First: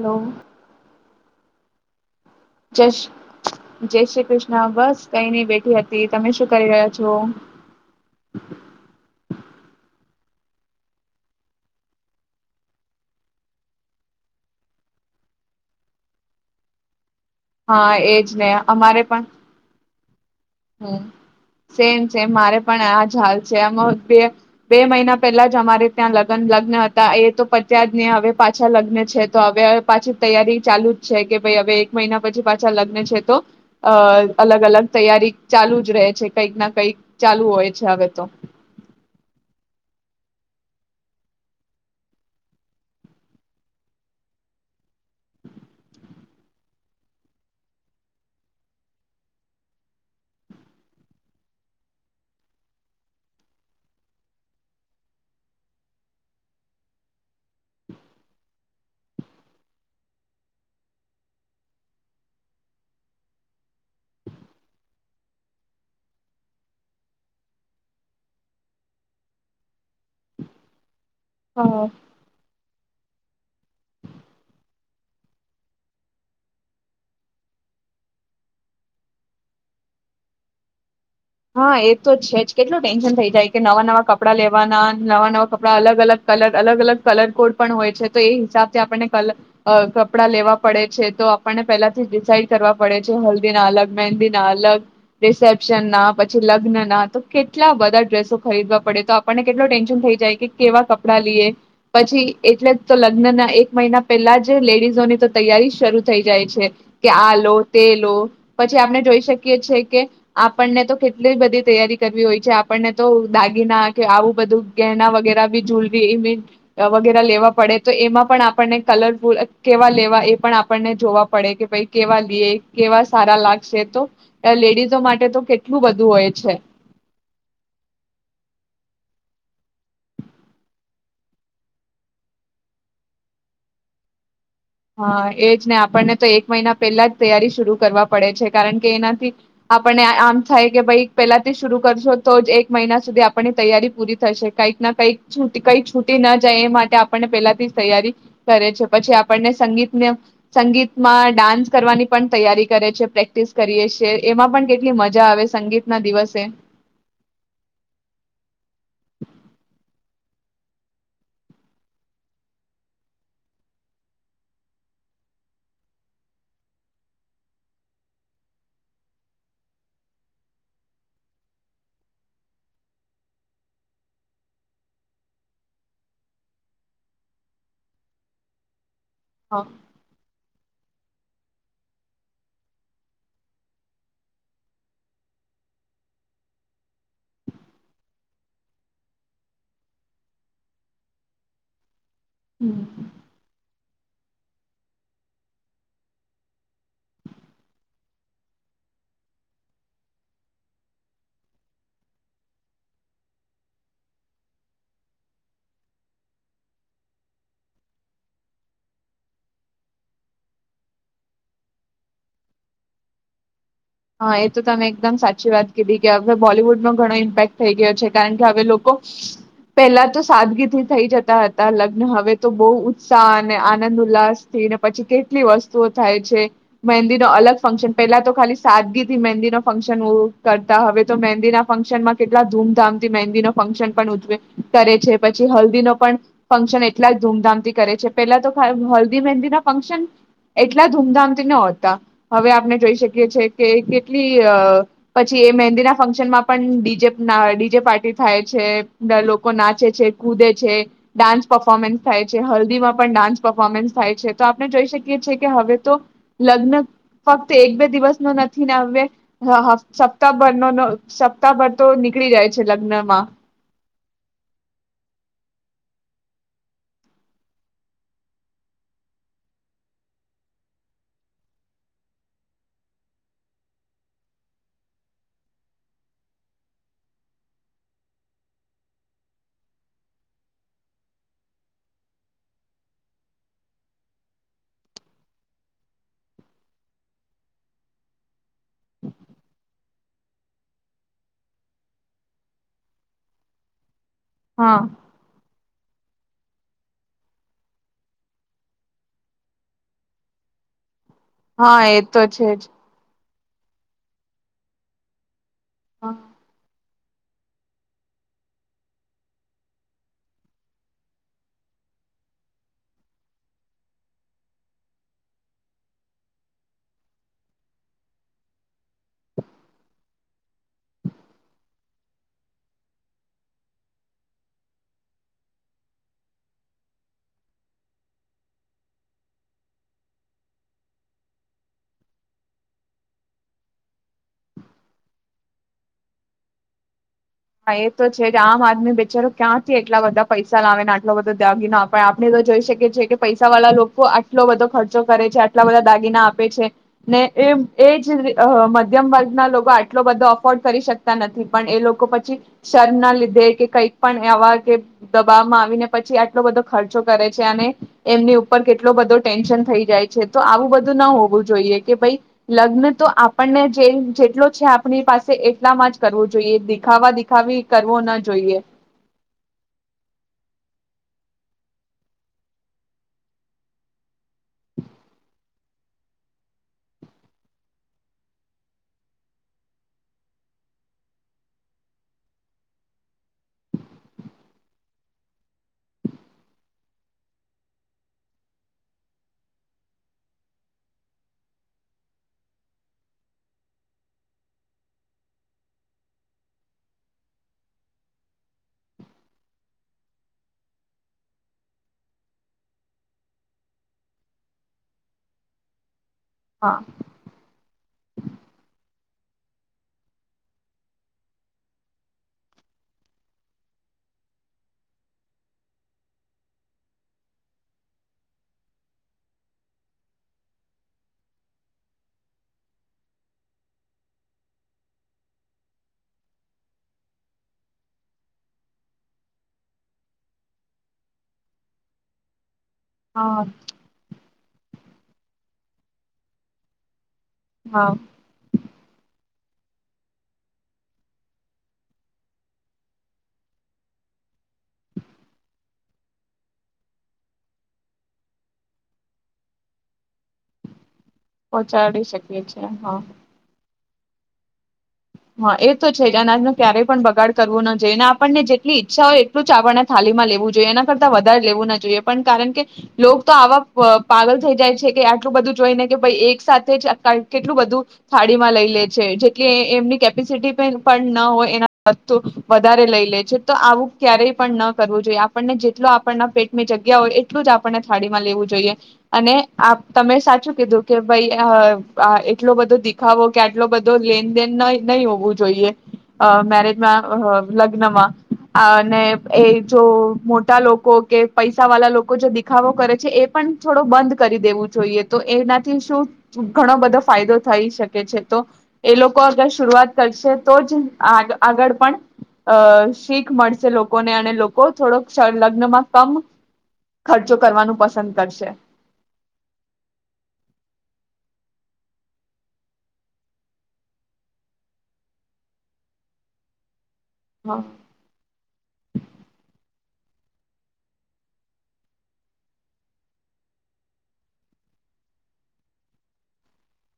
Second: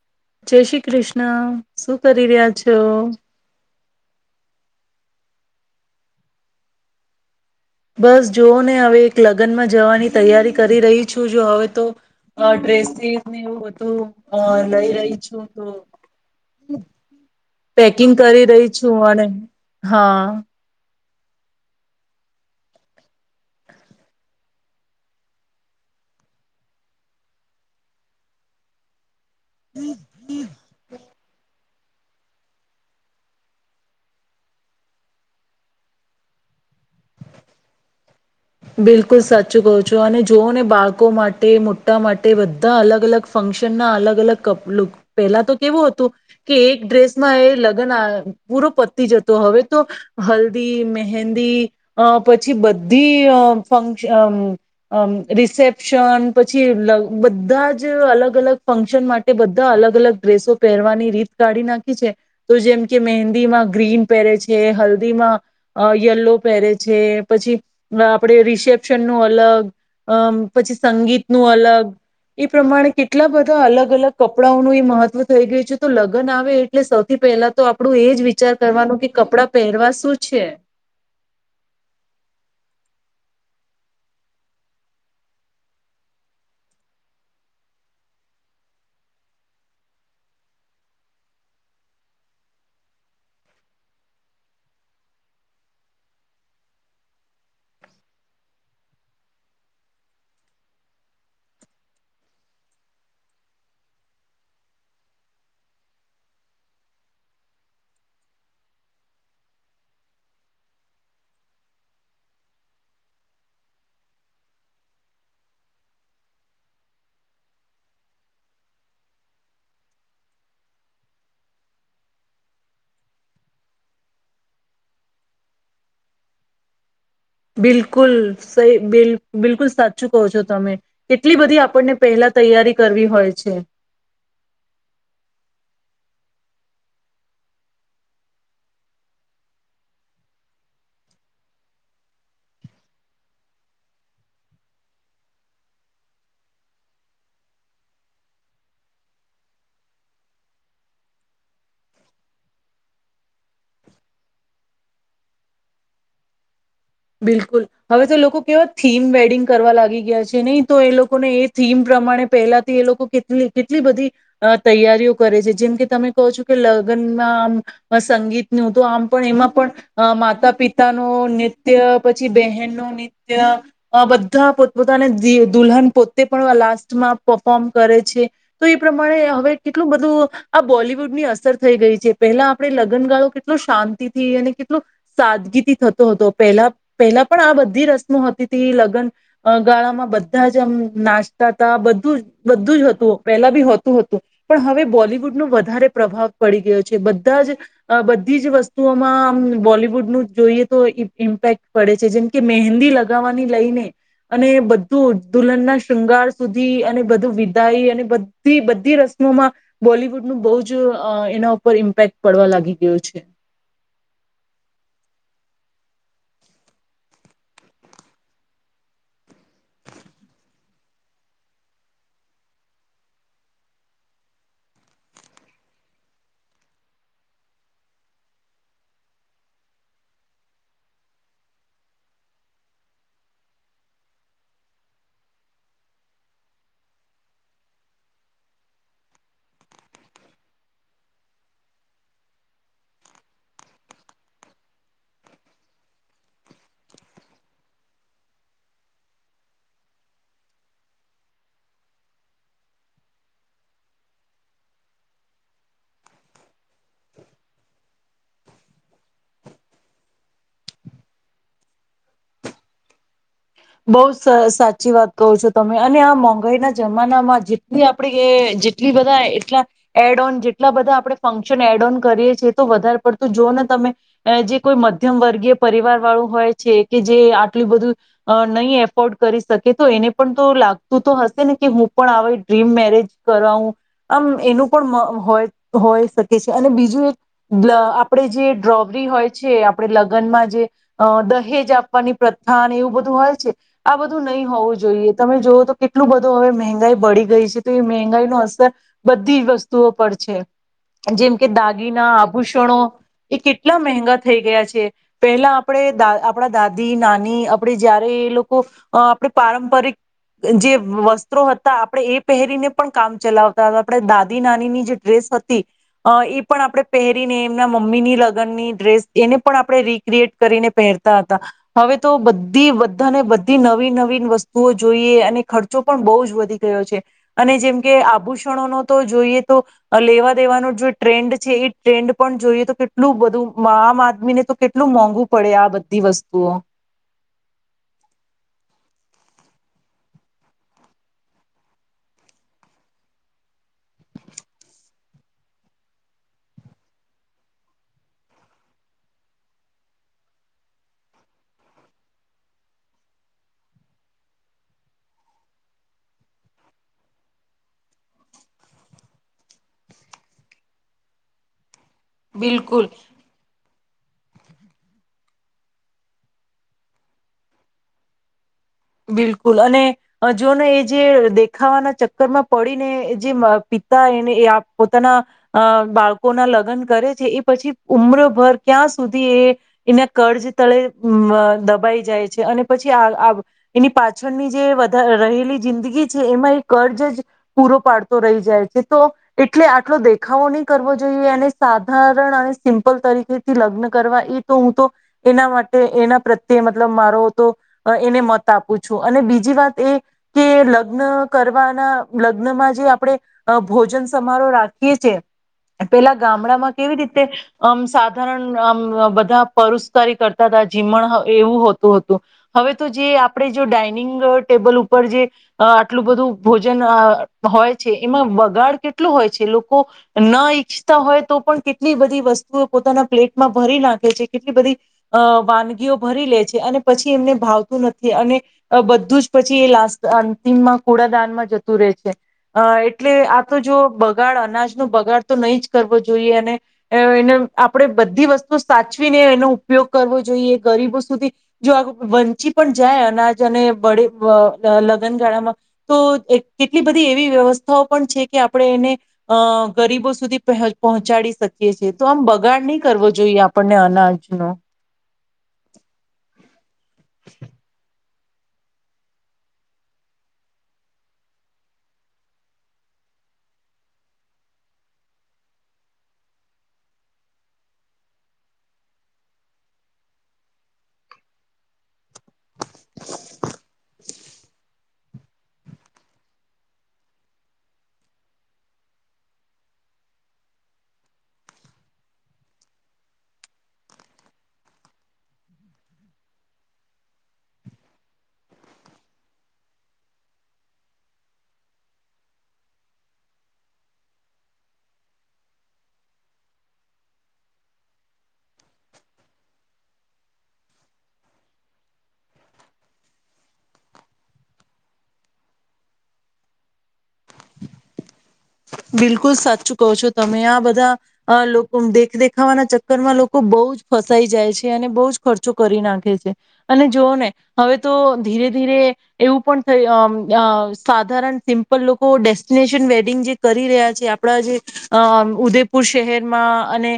Hello જય શ્રી કૃષ્ણ. શું કરી રહ્યા છ? જય શ્રી જય શ્રી કૃષ્ણ. બસ કઈ નઈ બેઠી હતી તમે શું કરી રહ્યા છો? લગનમાં જવાની તૈયારી કરી રહી છું જો હવે તો ડ્રેસીસ બધું લઈ રહી છું તો હા પેકિંગ એજ કરી ને રહી છું અને હા. સેમ-સેમ મારે પણ આ જ હાલ છે બે-બે મહિના પહેલા જ અમારે ત્યાં લગ્ન-લગ્ન હતા એ તો પત્યા જ ને હવે પાછા લગ્ન છે. તો હવે પાછી તૈયારી ચાલુ જ છે કે ભઈ હવે મહિના પછી પાછા લગ્ન છે તો અ અલગ-અલગ તૈયારી ચાલુ જ રહે છે કંઈક ના કંઈક ચાલુ હોય છે હવે તો બિલકુલ સાચું કહો છો અને જોઓ ને બાળકો માટે મોટા માટે બધા અલગ અલગ ફંક્શનના અલગ-અલગ કુક પહેલા તો કેવું હતું કે એક ડ્રેસમાં એ લગ્ન પૂરો પતી જતો હવે તો હલ્દી, મહેંદી પછી બ બધી અ ફંક્શ રિસેપ્શન પછી બધા જ અલગ અલગ ફંક્શન માટે બધા અલગ-અલગ ડ્રેસો પહેરવાની રીત કાઢી નાખી છે તો જેમ કે મહેંદીમાં ગ્રીન પહેરે છે, હલ્દીમાં અ યલો પહેરે છે પછી આપડે રિસેપ્શન નું અલગ. અમ પછી સંગીત નું અ અલગ એ પ્રમાણે કેટલા બધા અલગ અલગ કપડાઓનું એ મહત્વ થઈ ગયું છે તો લગન આવે એટલે સૌથી પહેલા તો આપણું એ જ વિચાર કરવાનું કે કપડાં પહેરવા શું છે. હા એ તો છે જ, કેટલું ટેન્શન થઈ જાય કે નવા-નવા કપડાં લેવાના નવા-નવા કપડા અલગ-અલગ કલર, અલગ-અલગ કલર કોડ પણ હોય છે તો એ હિસાબથી આપણને કલ કપડાં લેવા પડે છે તો આપણને પહેલાથી ડિસાઈડ કરવા પડે છે હલ્દીના અલગ, મહેંદી ના અલગ, રિસેપ્શન ના પછ લગ્ન ના તો કેટલા બધા ડ્રેસો ખરીદવા પડે તો આપણને કેટલો ટેન્શન થઈ જાય કે કેવા કપડાં લઈએ પછી એટલે તો લગ્ન ના એક મહિના પહેલા જ લેડીઝોની તો તૈયારી શરૂ થઈ જાય છે કે આ લો તે લો પછી આપણે જોઈ શકીએ છે કે આપણને તો કેટલી બધી તૈયારી કરવી હોય છે આપણને તો દાગીના કે આવું બધું ગહેના વગેરે બી જૂલરી ઇમ વગેરે લેવા પડે તો એમાં પણ આપણને કલરફૂલ કેવા લેવા એ પણ આપણને જોવા પડે કે ભાઈ કેવા લઈએ, કેવા સારા લાગશે તો લેડીઝો માટે તો કે કેટલું બધું હોય છે. બિલકુલ, સહીલ બિલકુલ સાચું કહો છો તમે, કેટલી બધી આપણને પહેલા તૈયારી કરવી હોય છે. હા એ જ ને આપણને તો એક મહિના પહેલા જ તૈયારી શરૂ કરવા પડે છે કારણ કે એનાથી આપણને આમ થાય કે ભાઈ પહેલાથી શરૂ કરશો તો જ એક મહિના સુધી આપણી તૈયારી પૂરી થશે કઈક ના કંઈક છ કંઈક છૂટી ના જાય એ માટે આપણને પહેલાથી જ તૈયારી કરે છે પછી આપણને સંગીતને સંગીતમાં ડાન્સ કરવાની પણ તૈયારી કરે છે પ્રેક્ટિસ કરીએ છીએ એમાં પણ કેટલી મજા આવે સંગીતના દિવસે બિલકુલ, હવે તો લોકો કેવા થીમ વેડિંગ કરવા લાગી ગયા છે નહીં તો એ લોકોને એ થીમ પ્રમાણે પહેલાથી એ લોકો કેટલી કેટલી બધી તૈયારીઓ કરે છે, જેમ કે તમે કહો છો કે લગ્નમાં આમ સંગીતનું તો આમ પણ એમાં પણ માતા પિતાનો ને નુત્ય, પછી બહેનનું નિત્ય, બધા પોતપોતાને દુલ્હન પોતે પણ લાસ્ટમાં પફોર્મ કરે છે તો એ પ્રમાણે હવે હ કેટલું બધું આ બોલિવુડ ની અસર થઈ ગઈ છે પેલા આપણે લગ્નગાળો કેટલો શાંતિથી અને કેટલો સાદગીથી થતો હતો. પહેલા-પહેલા પણ આ બધી રસમો હતી ત લગન ગાળામાં બધા જ આમ નાચતા તા બધું જ બધું જ હતું પેલા બી હોતું. હતો પણ હવે બોલીવુડનો વધારે પ્રભાવ પડી ગયો છે બધા જ બધી જ વસ્તુઓમાં બોલીવુડનું જોઈએ તો ઇમ્પેક્ટ પડે છે જેમ કે મહેંદી લગાવવાની લઈને અને બધું દુલ્હનના શૃંગાર સુધી અને બધું વિદાય અને બધી બધી રસમોમાં બોલીવુડનું બહુ જ એના ઉપર ઇમ્પેક્ટ પડવા લાગી ગયો છે. હા એ તો તમે એકદમ સાચી વાત કીધી કે હવે બોલીવુડ નો ઘણો ઇમ્પેક્ટ થઈ ગયો છે કારણ કે હવે લોકો પહેલા તો સાદગીથી થઈ જતા હતા લગ્ન હવે તો બહુ ઉત્સાહ અને આનંદ ઉલ્લાસ થી ને પછી કેટલી વસ્તુઓ થાય છે મહેંદી ન અલગ ફંક્શન પહેલા તો ખાલી સાદગીથી મહેંદીનો ફંક્શન કરતા હવે તો મહેંદીના ફંક્શનમાં કેટલા ધૂમધામથી મહેંદીનો ફંક્શન પણ ઉજવે કરે છે, પછી હલ્દીનો પણ ફંક્શન એટલા ધૂમધામથી કરે છે પેલા તો હલ્દી, મહેંદીના ફંક્શન એટલા ધૂમધામથી નોતા હવે આપણે જોઈ શકીએ છીએ કે કેટલી અ પછી એ મહેંદીના ફંક્શનમાં પણ ડીજે અ ડીજે પાર્ટી થાય છે, લોકો નાચે છે, કૂદે છે, ડાન્સ પર્ફોર્મન્સ થાય છે, હલ્દીમાં પણ ડાન્સ પર્ફોર્મન્સ થાય છે તો આપણે જોઈ શકીએ છીએ કે હવે તો લગ્ન ફક્ત એક બે દિવસનો નથી ને હવે હ સપ્તાહભર ન સપ્તાહભર તો નીકળી જાય છે લગ્નમાં. બઉ સાચી વાત કહો છો તમે અને આ મોંઘાઈના જમાનામાં જેટલી આપણે જેટલી બધા એટલા એડ ઓન જેટલા બધા આપડણે ફંક્શન એડ ઓન કરીએ છે તો વધારે પડતું જો ને તમે જે કોઈ મધ્યમ વર્ગીય પરિવાર વાળું હોય છે કે જે આટલું બધું અ નહીં એફોર્ડ કરી શકે તો એને પણ તો લાગતું તો હશે ને કે હું પણ આવે ડ્રીમ મેરેજ કરાવું, આમ એનું પણ મ હોય હોય શકે છે અને બીજું એક આપણે જે ડ્રોવરી હોય છે આપણે લગ્નમાં જે દહેજ આપવાની પ્રથા ને એવું બધું હોય છે. આ બધું નહીં હોવું હા જોઈએ તમે જોવો તો કેટલું બધું હવે મંહેગાઈ બળી ગઈ છે તો એ મંહેગાઈનો અસર બધી જ વસ્તુઓ પર છે. જેમ કે હા એ દાગીના, તો છે જ આભૂષણો એ કેટલા મહેંગા થઈ ગયા છે પહેલા આપણે દા હા આપણા દાદી નાની ની આપણે જયારે એ લોકો આપણે પારંપરિક જે વસ્ત્રો હતા આપણે એ પહેરીને પણ કામ ચલાવતા હતા આપણે દાદી નાનીની જે ડ્રેસ હતી એ પણ આપણે પહેરીને એમના મમ્મીની લગ્નની ડ્રેસ એને પણ આપણે રિક્રિએટ કરીને પહેરતા હતા હવે તો બ બધી બધાને બધી નવી નવી વસ્તુઓ જોઈએ અને ખર્ચો પણ બહુ જ વધી ગયો છે અને જેમ કે આભૂષણોનો તો જોઈએ તો લેવા દેવાનો જે ટ્રેન્ડ છે એ ટ્રેન્ડ પણ જોઈએ તો કેટલું બધું આમ આદમીને તો કેટલું મોંઘું પડે આ બધી વસ્તુઓ. હા એ તો છે આમ આદમી બેચારો ક્યાંથી એટલા બધા પૈસા લાવે ને આટલો બધો દાગીના આપે આપણે તો જોઈ શકીએ છીએ કે પૈસા વાળા લોકો આટલો બધો ખર્ચો કરે છે આટલા બધા દાગીના આપે છે ને એ એ જ મધ્યમ વર્ગના લોકો આટલો બધો અફોર્ડ કરી શકતા નથી પણ એ લોકો પછી શરમ ના લીધે કે કંઈક પણ આવા કે દબાવમાં આવીને પછી આટલો બધો ખર્ચો કરે છે અને એમની ઉપર કેટલો બધો ટેન્શન થઈ જાય છે તો આવું બધું ના હોવું જોઈએ. કે ભાઈ બિલકુલ લગ્ન તો આપણને જેટલો છે આપણી પાસે એટલામાં જ કરવો જોઈએ. ખાવા દિખાવી કરવો ના જોઈએ. બિલકુલ અને જોને એ જે દેખાવાના ચક્કરમાં પડીને જે પિતા એને એ પોતાના બાળકોના લગ્ન કરે છે એ પછી ઉમ્રભર ક્યાં સુધી એ એના કર્જ તળે દબાઈ જાય છે અને પછી આ એની પાછળની જેારે રહેલી જિંદગી છે એમાં એ કર્જ જ પૂરો પાડતો રહી જાય છે તો એટલે આટલો દેખાવો નહી કરવો જોઈએ એને સાધારણ અને સિમ્પલ તરીકેથી લગ્ન કરવા એ તો હું તો એના માટે એના પ્રત્યે મતલબ મારો તો એને મત આપું છું અને બીજી વાત એ કે લગ્ન કરવાના લગ્નમાં જે આપણે ભોજન સમારોહ રાખીએ છે. પેલા ગામડામાં હા કેવી રીતે આમ સાધારણ અમ બધ પરુસ્કારી કરતા હતા જીમણ એવું હોતું હતું હવે તો જે આપ આપણે જો ડાઇનિંગ ટેબલ ઉપર જે આટલું બધું ભોજન હોય છે એમાં વગાડ કેટલું હોય છે લોકો ન ઈચ્છતા હોય તો પણ કેટલી બધી વસ્તુઓ પોતાના પ્લેટમાં ભરી નાખે છે કેટલી બધી અ વાનગીઓ ભરી લે છે અને પછી એમને ભાવતું નથી. અને બધું જ પછી એ લાસ્ટ અંતિમમાં કુડાદાનમાં જતું રહે છે. અ એટલે આ હા તો જો બગાડ અનાજ ન બગાડ તો નહી જ કરવો જોઈએ અને આપડે હા બધી વસ્તુ સાચવીને એનું ઉપયોગ કરવો જોઈએ ગરીબો સુધી જો આ વંચિત પણ જાય અનાજ અને બળે લગ્નગાળામાં તો કેટલી બધી એવી વ્યવસ્થાઓ પણ છે કે આપણે એને ગરીબો સુધી પ પહોંચાડી શકીએ છીએ પહોંચાડી તો આમ શકીએ બગાડ છીએ નહી હા કરવો જોઈએ આપણને. [unintelligible] હા એ તો છે જ અનાજ ન ક્યારેય પણ બગાડ કરવું ના જોઈએ ને આપણને જેટલી ઈચ્છા હોય એટલું જ આપણને થાળીમાં લેવું જોઈએ એના કરતા વધારે લેવું ના જોઈએ પણ કારણ કે લોગ તો આવા પ પાગલ થઈ જાય છે કે આટલું બધું જોઈ ને કે ભાઈ એક સાથે જ ક કેટલું બધું થાળી માં લઈ લે છે. જેટલી એ એમની કેપેસિટી પણ ન હોય એના વધારે લઈ લે છે તો આવું ક્યારેય પણ ન કરવું જોઈએ આપણને જેટલો આપણના પેટની મે જગ્યા હોય એટલું જ આપણને થાળીમાં લેવું જોઈએ અને તમે સાચું કીધું કે ભાઈ હ અ એટલો બધો દિખાવો કે આટલો બધો લેનદેન નઈ નહી હોવું જોઈએ મેરેજમાં લગ્નમાં અને એ જો મોટા લોકો કે પૈસા વાળા લોકો જે દેખાવો કરે છે. એ પણ થોડો બંધ કરી દેવું જોઈએ તો એનાથી શું ઘણો બધો ફાયદો થઈ શકે છે તો એ લોકો અગસ શરૂઆત કરશે તો જ આગળ પણ અ શીખ મળશે લોકોને અને લોકો થોડોક લગ્નમાં કમ ખર્ચો કરવાનું પસંદ કરશે. બિલકુલ સાચું કહો છો તમે આ બધા લોકો દેખ દેખાવાના ચક્કરમાં લોકો બઉજ ફસાઈ જાય છે. અને બઉજ ખર્ચો કરી નાખે છે. અને જોઓને હા હવે તો ધીરે ધીરે એવું પણ અ અમ્મ સાધારણ સિમ્પલ લોકો ડેસ્ટિનેશન વેડિંગ જે કરી રહ્યા છે આપણા જે ઉદેપુર શહેરમાં અને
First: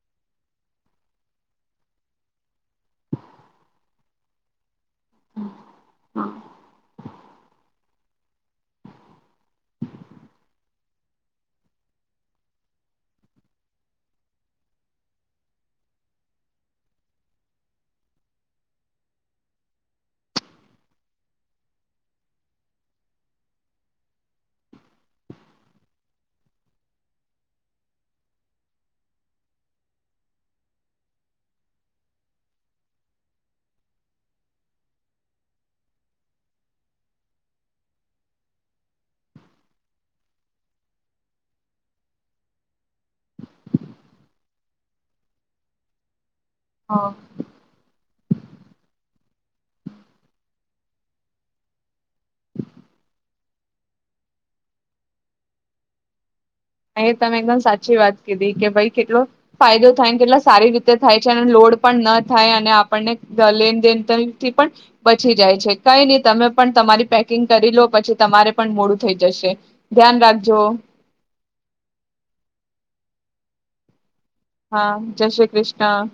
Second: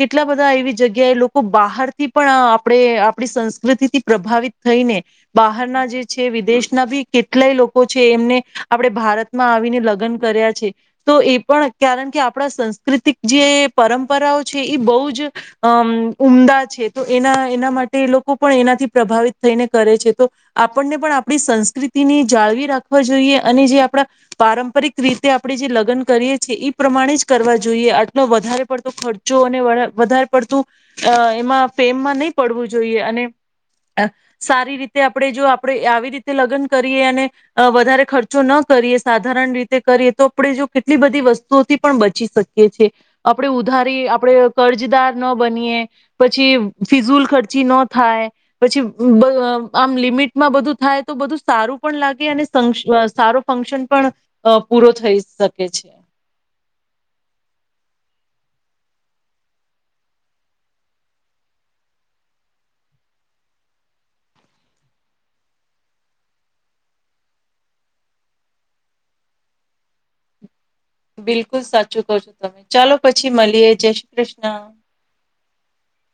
કેટલા બધા એવી જગ્યાએ લોકો બહારથી પણ અ આપણે આપણી સંસ્કૃતિથી પ્રભાવિત થઈ ને બહારના જે છે વિદેશના બી કેટલાય લોકો છે એમને આપડે ભારતમાં આવીને લગ્ન કર્યા છે. તો એ પણ કારણ કે આપણા સંસ્કૃતિક જે પરંપરાઓ છે એ બહુ જ અમ્મ ઉમદા છે. તો એના એના માટે લોકો પણ એનાથી પ્રભાવિત થઈને કરે છે. તો આપણને પણ આપણી સંસ્કૃતિની જાળવી રાખવા જોઈએ અને જે આપણા પારંપરિક રીતે આપણે જે લગ્ન કરીએ છે. એ પ્રમાણે જ કરવા જોઈએ આટલો વધારે પડતો ખર્ચો અને વધારે પડતું અ એમાં ફેમમાં નહીં પડવું જોઈએ અને સારી રીતે આપણે જો આપણે આવી રીતે લગ્ન કરીએ અને અ વધારે ખર્ચો ન કરીએ સાધારણ રીતે કરીએ તો આપણે જો કેટલી બધી વસ્તુઓથી પણ બચી શકીએ છીએ. આપણે ઉધારી આપણે કર્જદાર ન બનીએ પછી ફિઝુલ હ ખર્ચી ન થાય. પછી બ આમ લિમિટમાં બધું થાય. તો બધું સારું પણ લાગે સં અને સારો ફંક્શન પણ પૂરો થઈ શકેે છે. અહી તમે એકદમ સાચી વાત કીધી કે ભાઈ કેટલો ફાયદો થાય કેટલા સારી રીતે થાય છે. અને લોડ પણ ન થાય, અને આપણને લેનદેનથી પણ બચી જાય છે. કઈ નહી તમે પણ તમારી પેકિંગ કરી લો પછી તમારે પણ મોડું થઈ જશે ધ્યાન રાખજો. બિલકુલ સાચું કવો છો તમે. ચાલો પછી મળીએ જય કૃષ્ણ હા જય શ્રી કૃષ્ણ